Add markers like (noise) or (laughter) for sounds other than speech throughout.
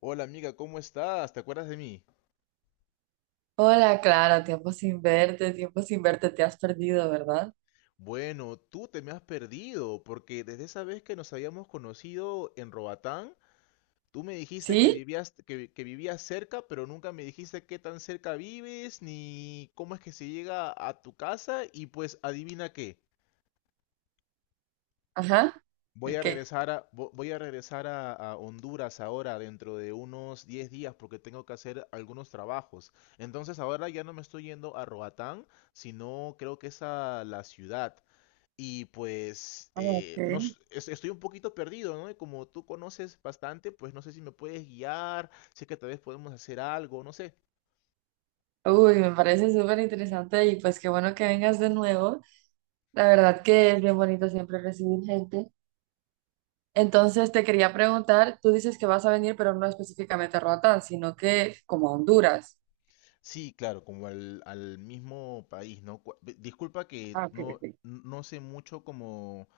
Hola amiga, ¿cómo estás? ¿Te acuerdas de mí? Hola, Clara, tiempo sin verte, te has perdido, ¿verdad? Bueno, tú te me has perdido, porque desde esa vez que nos habíamos conocido en Robatán, tú me dijiste que ¿Sí? vivías, que vivías cerca, pero nunca me dijiste qué tan cerca vives, ni cómo es que se llega a tu casa, y pues adivina qué, Ajá. voy a Ok. Voy a regresar a Honduras ahora dentro de unos 10 días, porque tengo que hacer algunos trabajos. Entonces ahora ya no me estoy yendo a Roatán, sino creo que es a la ciudad. Y pues Ah, ok. No s- es- estoy un poquito perdido, ¿no? Y como tú conoces bastante, pues no sé si me puedes guiar, sé que tal vez podemos hacer algo, no sé. Uy, me parece súper interesante y pues qué bueno que vengas de nuevo. La verdad que es bien bonito siempre recibir gente. Entonces te quería preguntar, tú dices que vas a venir, pero no específicamente a Roatán, sino que como a Honduras. Sí, claro, como al mismo país, ¿no? Disculpa que Ah, ok, ok. no sé mucho como,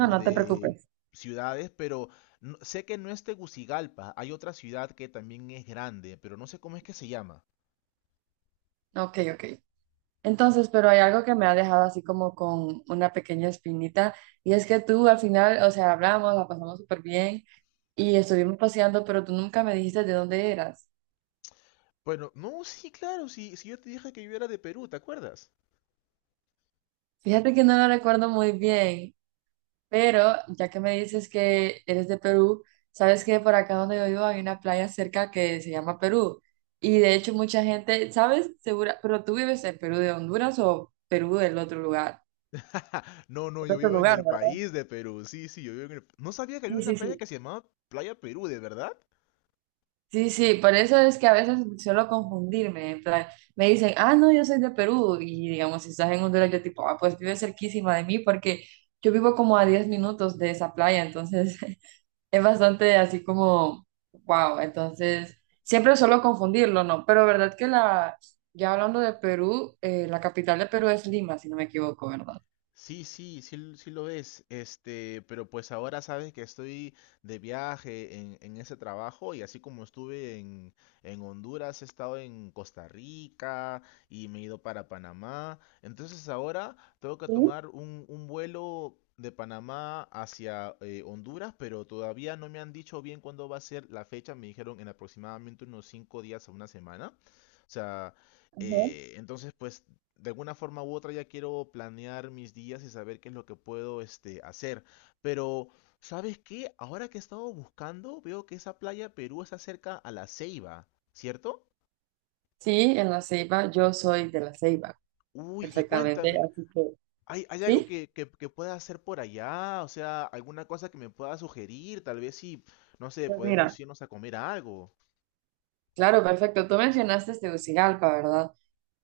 No, no te de preocupes. ciudades, pero sé que no es Tegucigalpa, hay otra ciudad que también es grande, pero no sé cómo es que se llama. Ok, ok. Entonces, pero hay algo que me ha dejado así como con una pequeña espinita, y es que tú al final, o sea, hablamos, la pasamos súper bien y estuvimos paseando, pero tú nunca me dijiste de dónde eras. Bueno, no, sí, claro, sí, sí, yo te dije que yo era de Perú, ¿te acuerdas? Fíjate que no lo recuerdo muy bien, pero ya que me dices que eres de Perú, sabes que por acá donde yo vivo hay una playa cerca que se llama Perú, y de hecho mucha gente, ¿sabes? Segura, pero tú vives en Perú de Honduras o Perú (laughs) No, no, del yo otro vivo en lugar, el ¿verdad? país de Perú. Sí, sí, yo vivo en el... No sabía que había Sí, una sí, sí. playa que se llamaba Playa Perú, ¿de verdad? Sí, sí, por eso es que a veces suelo confundirme, en plan, me dicen, ah, no, yo soy de Perú, y digamos, si estás en Honduras, yo tipo, ah, pues vive cerquísima de mí, porque yo vivo como a 10 minutos de esa playa, entonces (laughs) es bastante así como, wow, entonces siempre suelo confundirlo, ¿no? Pero verdad que ya hablando de Perú, la capital de Perú es Lima, si no me equivoco, ¿verdad? Sí, sí, sí, sí lo es. Este, pero pues ahora sabes que estoy de viaje en ese trabajo y así como estuve en Honduras, he estado en Costa Rica y me he ido para Panamá. Entonces ahora tengo que Sí, tomar un vuelo de Panamá hacia Honduras, pero todavía no me han dicho bien cuándo va a ser la fecha. Me dijeron en aproximadamente unos 5 días a una semana. O sea, ajá. Entonces pues de alguna forma u otra ya quiero planear mis días y saber qué es lo que puedo este, hacer. Pero, ¿sabes qué? Ahora que he estado buscando, veo que esa playa Perú está cerca a la Ceiba, ¿cierto? Sí, en La Ceiba, yo soy de La Ceiba, Uy, y perfectamente, cuéntame, así que, ¿hay, ¿sí? Que pueda hacer por allá? O sea, alguna cosa que me pueda sugerir, tal vez si, no sé, Pues podemos mira. irnos a comer algo. Claro, perfecto. Tú mencionaste Tegucigalpa, ¿verdad?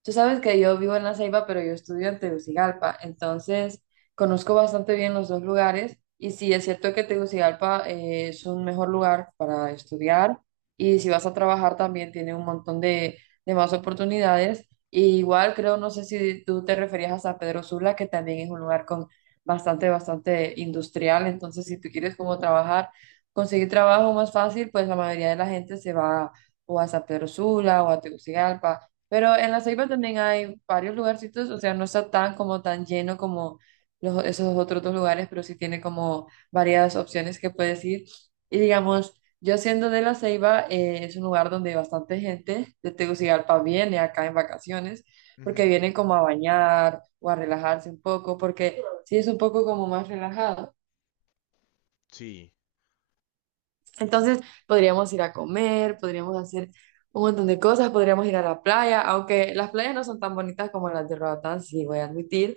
Tú sabes que yo vivo en La Ceiba, pero yo estudio en Tegucigalpa, entonces conozco bastante bien los dos lugares y sí, es cierto que Tegucigalpa es un mejor lugar para estudiar y si vas a trabajar también tiene un montón de más oportunidades. Y igual creo, no sé si tú te referías a San Pedro Sula, que también es un lugar con bastante, bastante industrial, entonces si tú quieres como trabajar, conseguir trabajo más fácil, pues la mayoría de la gente se va o a San Pedro Sula o a Tegucigalpa, pero en La Ceiba también hay varios lugarcitos, o sea, no está tan como tan lleno como los, esos otros dos lugares, pero sí tiene como varias opciones que puedes ir. Y digamos, yo siendo de La Ceiba, es un lugar donde bastante gente de Tegucigalpa viene acá en vacaciones, porque Ujú. vienen como a bañar o a relajarse un poco, porque sí es un poco como más relajado. Sí. Entonces podríamos ir a comer, podríamos hacer un montón de cosas, podríamos ir a la playa, aunque las playas no son tan bonitas como las de Roatán, sí voy a admitir,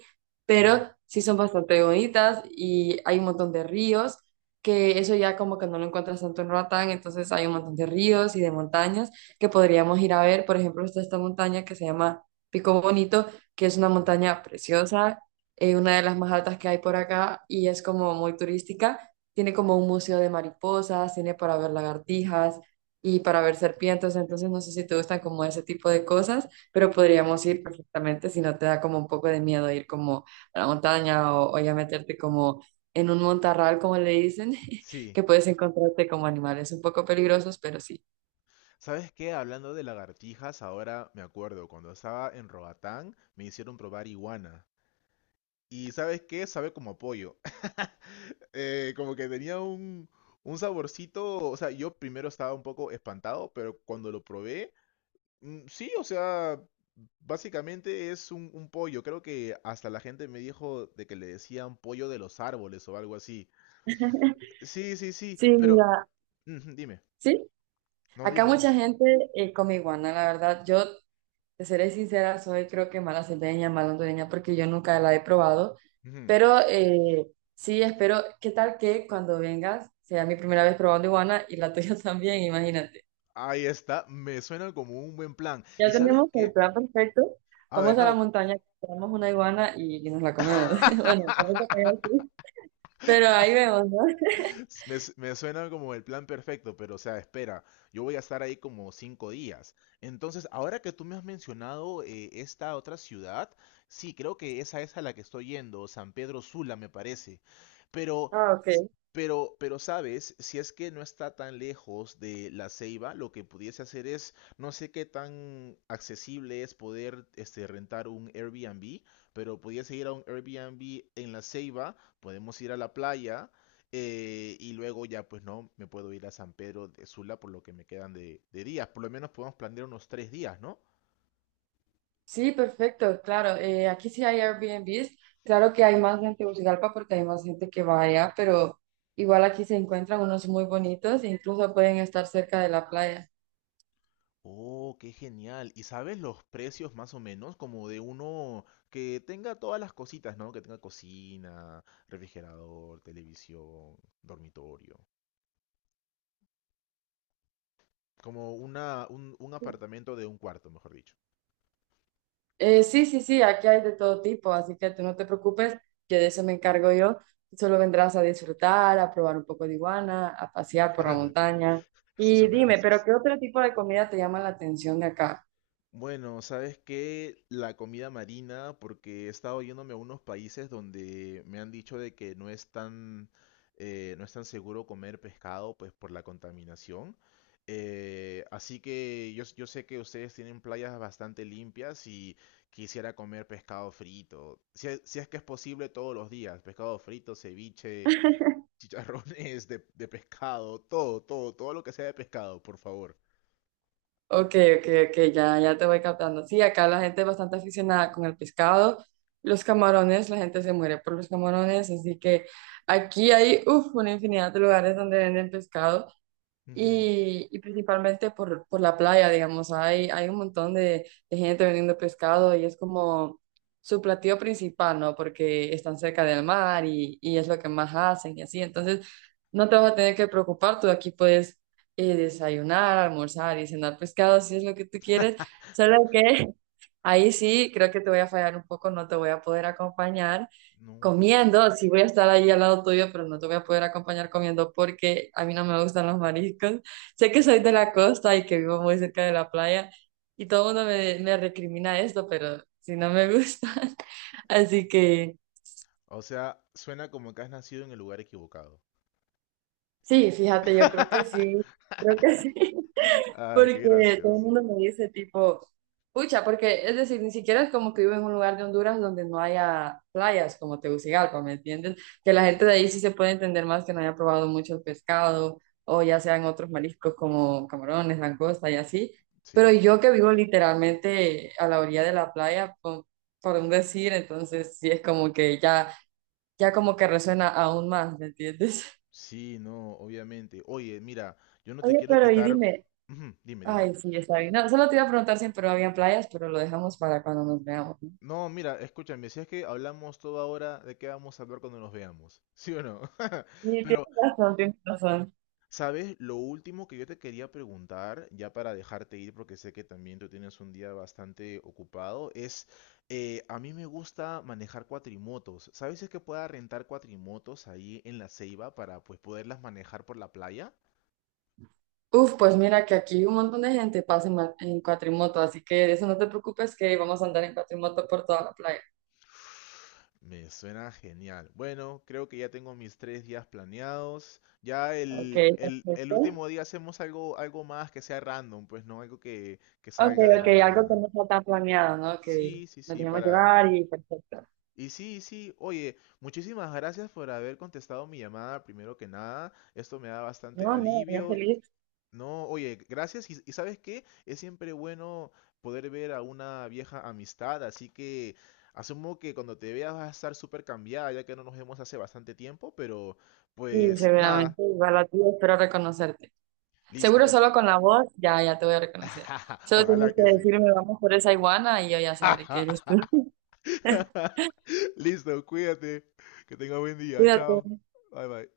Ujú. pero sí son bastante bonitas y hay un montón de ríos, que eso ya como que no lo encuentras tanto en Roatán, entonces hay un montón de ríos y de montañas que podríamos ir a ver. Por ejemplo, está esta montaña que se llama Pico Bonito, que es una Ujú. montaña preciosa, una de las más altas que hay por acá y es como muy turística, tiene como un museo de mariposas, tiene para ver lagartijas y para ver serpientes, entonces no sé si te gustan como ese tipo de cosas, pero podríamos ir perfectamente si no te da como un poco de miedo ir como a la montaña o ya meterte como en un montarral, como le dicen, (laughs) Sí. que puedes encontrarte como animales un poco peligrosos, pero sí. ¿Sabes qué? Hablando de lagartijas, ahora me acuerdo, cuando estaba en Roatán me hicieron probar iguana. Y ¿sabes qué? Sabe como a pollo. (laughs) Como que tenía un saborcito, o sea, yo primero estaba un poco espantado, pero cuando lo probé, mm, sí, o sea, básicamente es un pollo. Creo que hasta la gente me dijo de que le decían pollo de los árboles o algo así. Sí, sí, sí, Sí, pero... mira, Ujú, dime, sí. no, Acá dime, dime. mucha gente come iguana, la verdad. Yo Te seré sincera, soy creo que mala salteña, porque yo nunca la he probado. Ujú. Pero sí, espero, ¿qué tal que cuando vengas sea mi primera vez probando iguana y la tuya (laughs) también? Imagínate. Ahí está, me suena como un buen plan. ¿Y Ya sabes tenemos el qué? plan perfecto. A ver, Vamos a la no. montaña, compramos una iguana y nos la comemos. (laughs) Bueno, tampoco te (laughs) voy a decir, pero ahí vemos, ¿no? (laughs) (laughs) Me suena como el plan perfecto, pero o sea, espera, yo voy a estar ahí como 5 días. Entonces, ahora que tú me has mencionado esta otra ciudad, sí, creo que esa es a la que estoy yendo, San Pedro Sula, me parece. Pero, Ah, ok. s- pero, ¿sabes? Si es que no está tan lejos de La Ceiba, lo que pudiese hacer es, no sé qué tan accesible es poder este, rentar un Airbnb, pero pudiese ir a un Airbnb en La Ceiba, podemos ir a la playa y luego ya pues no, me puedo ir a San Pedro de Sula por lo que me quedan de días. Por lo menos podemos planear unos 3 días, ¿no? Sí, perfecto, claro. Aquí sí hay Airbnbs. Claro que hay más en Tegucigalpa porque hay más gente que va allá, pero igual aquí se encuentran unos muy bonitos e incluso pueden estar cerca de la playa. Oh, qué genial. ¿Y sabes los precios más o menos? Como de uno que tenga todas las cositas, ¿no? Que tenga cocina, refrigerador, televisión, dormitorio. Como un apartamento de un cuarto, mejor dicho. Sí, sí, sí, aquí hay de todo tipo, así que tú no te preocupes, que de eso me encargo yo. Tú solo vendrás a disfrutar, a probar un poco de iguana, a pasear por la (laughs) montaña. Eso Y suena dime, ¿pero gracioso. qué otro tipo de comida te llama la atención de acá? Bueno, ¿sabes qué? La comida marina, porque he estado yéndome a unos países donde me han dicho de que no es tan, no es tan seguro comer pescado, pues por la contaminación. Así que yo sé que ustedes tienen playas bastante limpias y quisiera comer pescado frito. Si es que es posible todos los días, pescado frito, ceviche, (laughs) chicharrones de pescado, todo, todo, todo lo que sea de pescado, por favor. Ok, ok, ok, ya, ya te voy captando. Sí, acá la gente es bastante aficionada con el pescado, los camarones, la gente se muere por los camarones, así que aquí hay uf, una infinidad de lugares donde venden pescado. Ujú. Y principalmente por la playa, digamos, hay un montón de gente vendiendo pescado y es como su platillo principal, ¿no? Porque están cerca del mar y es lo que más hacen y así. Entonces, no te vas a tener que preocupar, tú aquí puedes desayunar, almorzar y cenar pescado si es lo que tú quieres, (laughs) solo que ahí sí, creo que te voy a fallar un poco, no te voy a poder acompañar No. comiendo, sí voy a estar ahí al lado tuyo, pero no te voy a poder acompañar comiendo porque a mí no me gustan los mariscos. Sé que soy de la costa y que vivo muy cerca de la playa y todo el mundo me recrimina esto, pero si no me gustan. (laughs) Así que O sea, suena como que has nacido en el lugar equivocado. sí, fíjate, yo creo que sí, creo que sí. (laughs) Ay, qué Porque todo el gracioso. mundo me dice tipo, pucha, porque es decir, ni siquiera es como que vivo en un lugar de Honduras donde no haya playas como Tegucigalpa, ¿me entienden? Que la Ujú. gente de ahí sí se puede entender más que no haya probado mucho el pescado o ya sean otros mariscos como camarones, langosta y así. Sí, Pero yo que vivo literalmente a la orilla de la playa, por un decir, entonces sí es como que ya, ya como que resuena aún más, ¿me entiendes? sí, no, obviamente. Oye, mira, yo no te Oye, quiero pero y quitar. dime, Ujú. Dime, dime. ay, sí, está bien. No, solo te iba a preguntar si en Perú había playas, pero lo dejamos para cuando nos veamos. No, mira, escúchame, si es que hablamos toda hora, ¿de qué vamos a hablar cuando nos veamos? ¿Sí o no? (laughs) Y tienes Pero razón, tienes razón. ¿sabes? Lo último que yo te quería preguntar, ya para dejarte ir, porque sé que también tú tienes un día bastante ocupado, es, a mí me gusta manejar cuatrimotos. ¿Sabes si es que pueda rentar cuatrimotos ahí en la Ceiba para pues poderlas manejar por la playa? Uf, pues mira que aquí un montón de gente pasa en cuatrimoto, así que de eso no te preocupes que vamos a andar en cuatrimoto por toda la playa. Me suena genial. Bueno, creo que ya tengo mis 3 días planeados. Ya Ok, el perfecto. último día hacemos algo, algo más que sea random, pues no algo que Ok, salga de ok, la algo que nada. no está tan planeado, ¿no? Que Sí, sí, nos sí, dejemos para... llevar y perfecto. Y sí, oye, muchísimas gracias por haber contestado mi llamada primero que nada. Esto me da bastante No, no, ya alivio. Y… feliz. No, oye, gracias. Y ¿sabes qué? Es siempre bueno poder ver a una vieja amistad, así que asumo que cuando te veas vas a estar súper cambiada, ya que no nos vemos hace bastante tiempo, pero Sí, pues nada, seguramente, igual a ti, espero reconocerte. Seguro listo. solo con la voz, ya, ya te voy a reconocer. (laughs) Solo Ojalá tienes que que sí. decirme, vamos por esa iguana y yo ya sabré que eres tú. (laughs) (laughs) Listo, cuídate. Que tenga buen día. Cuídate. Chao. Bye bye.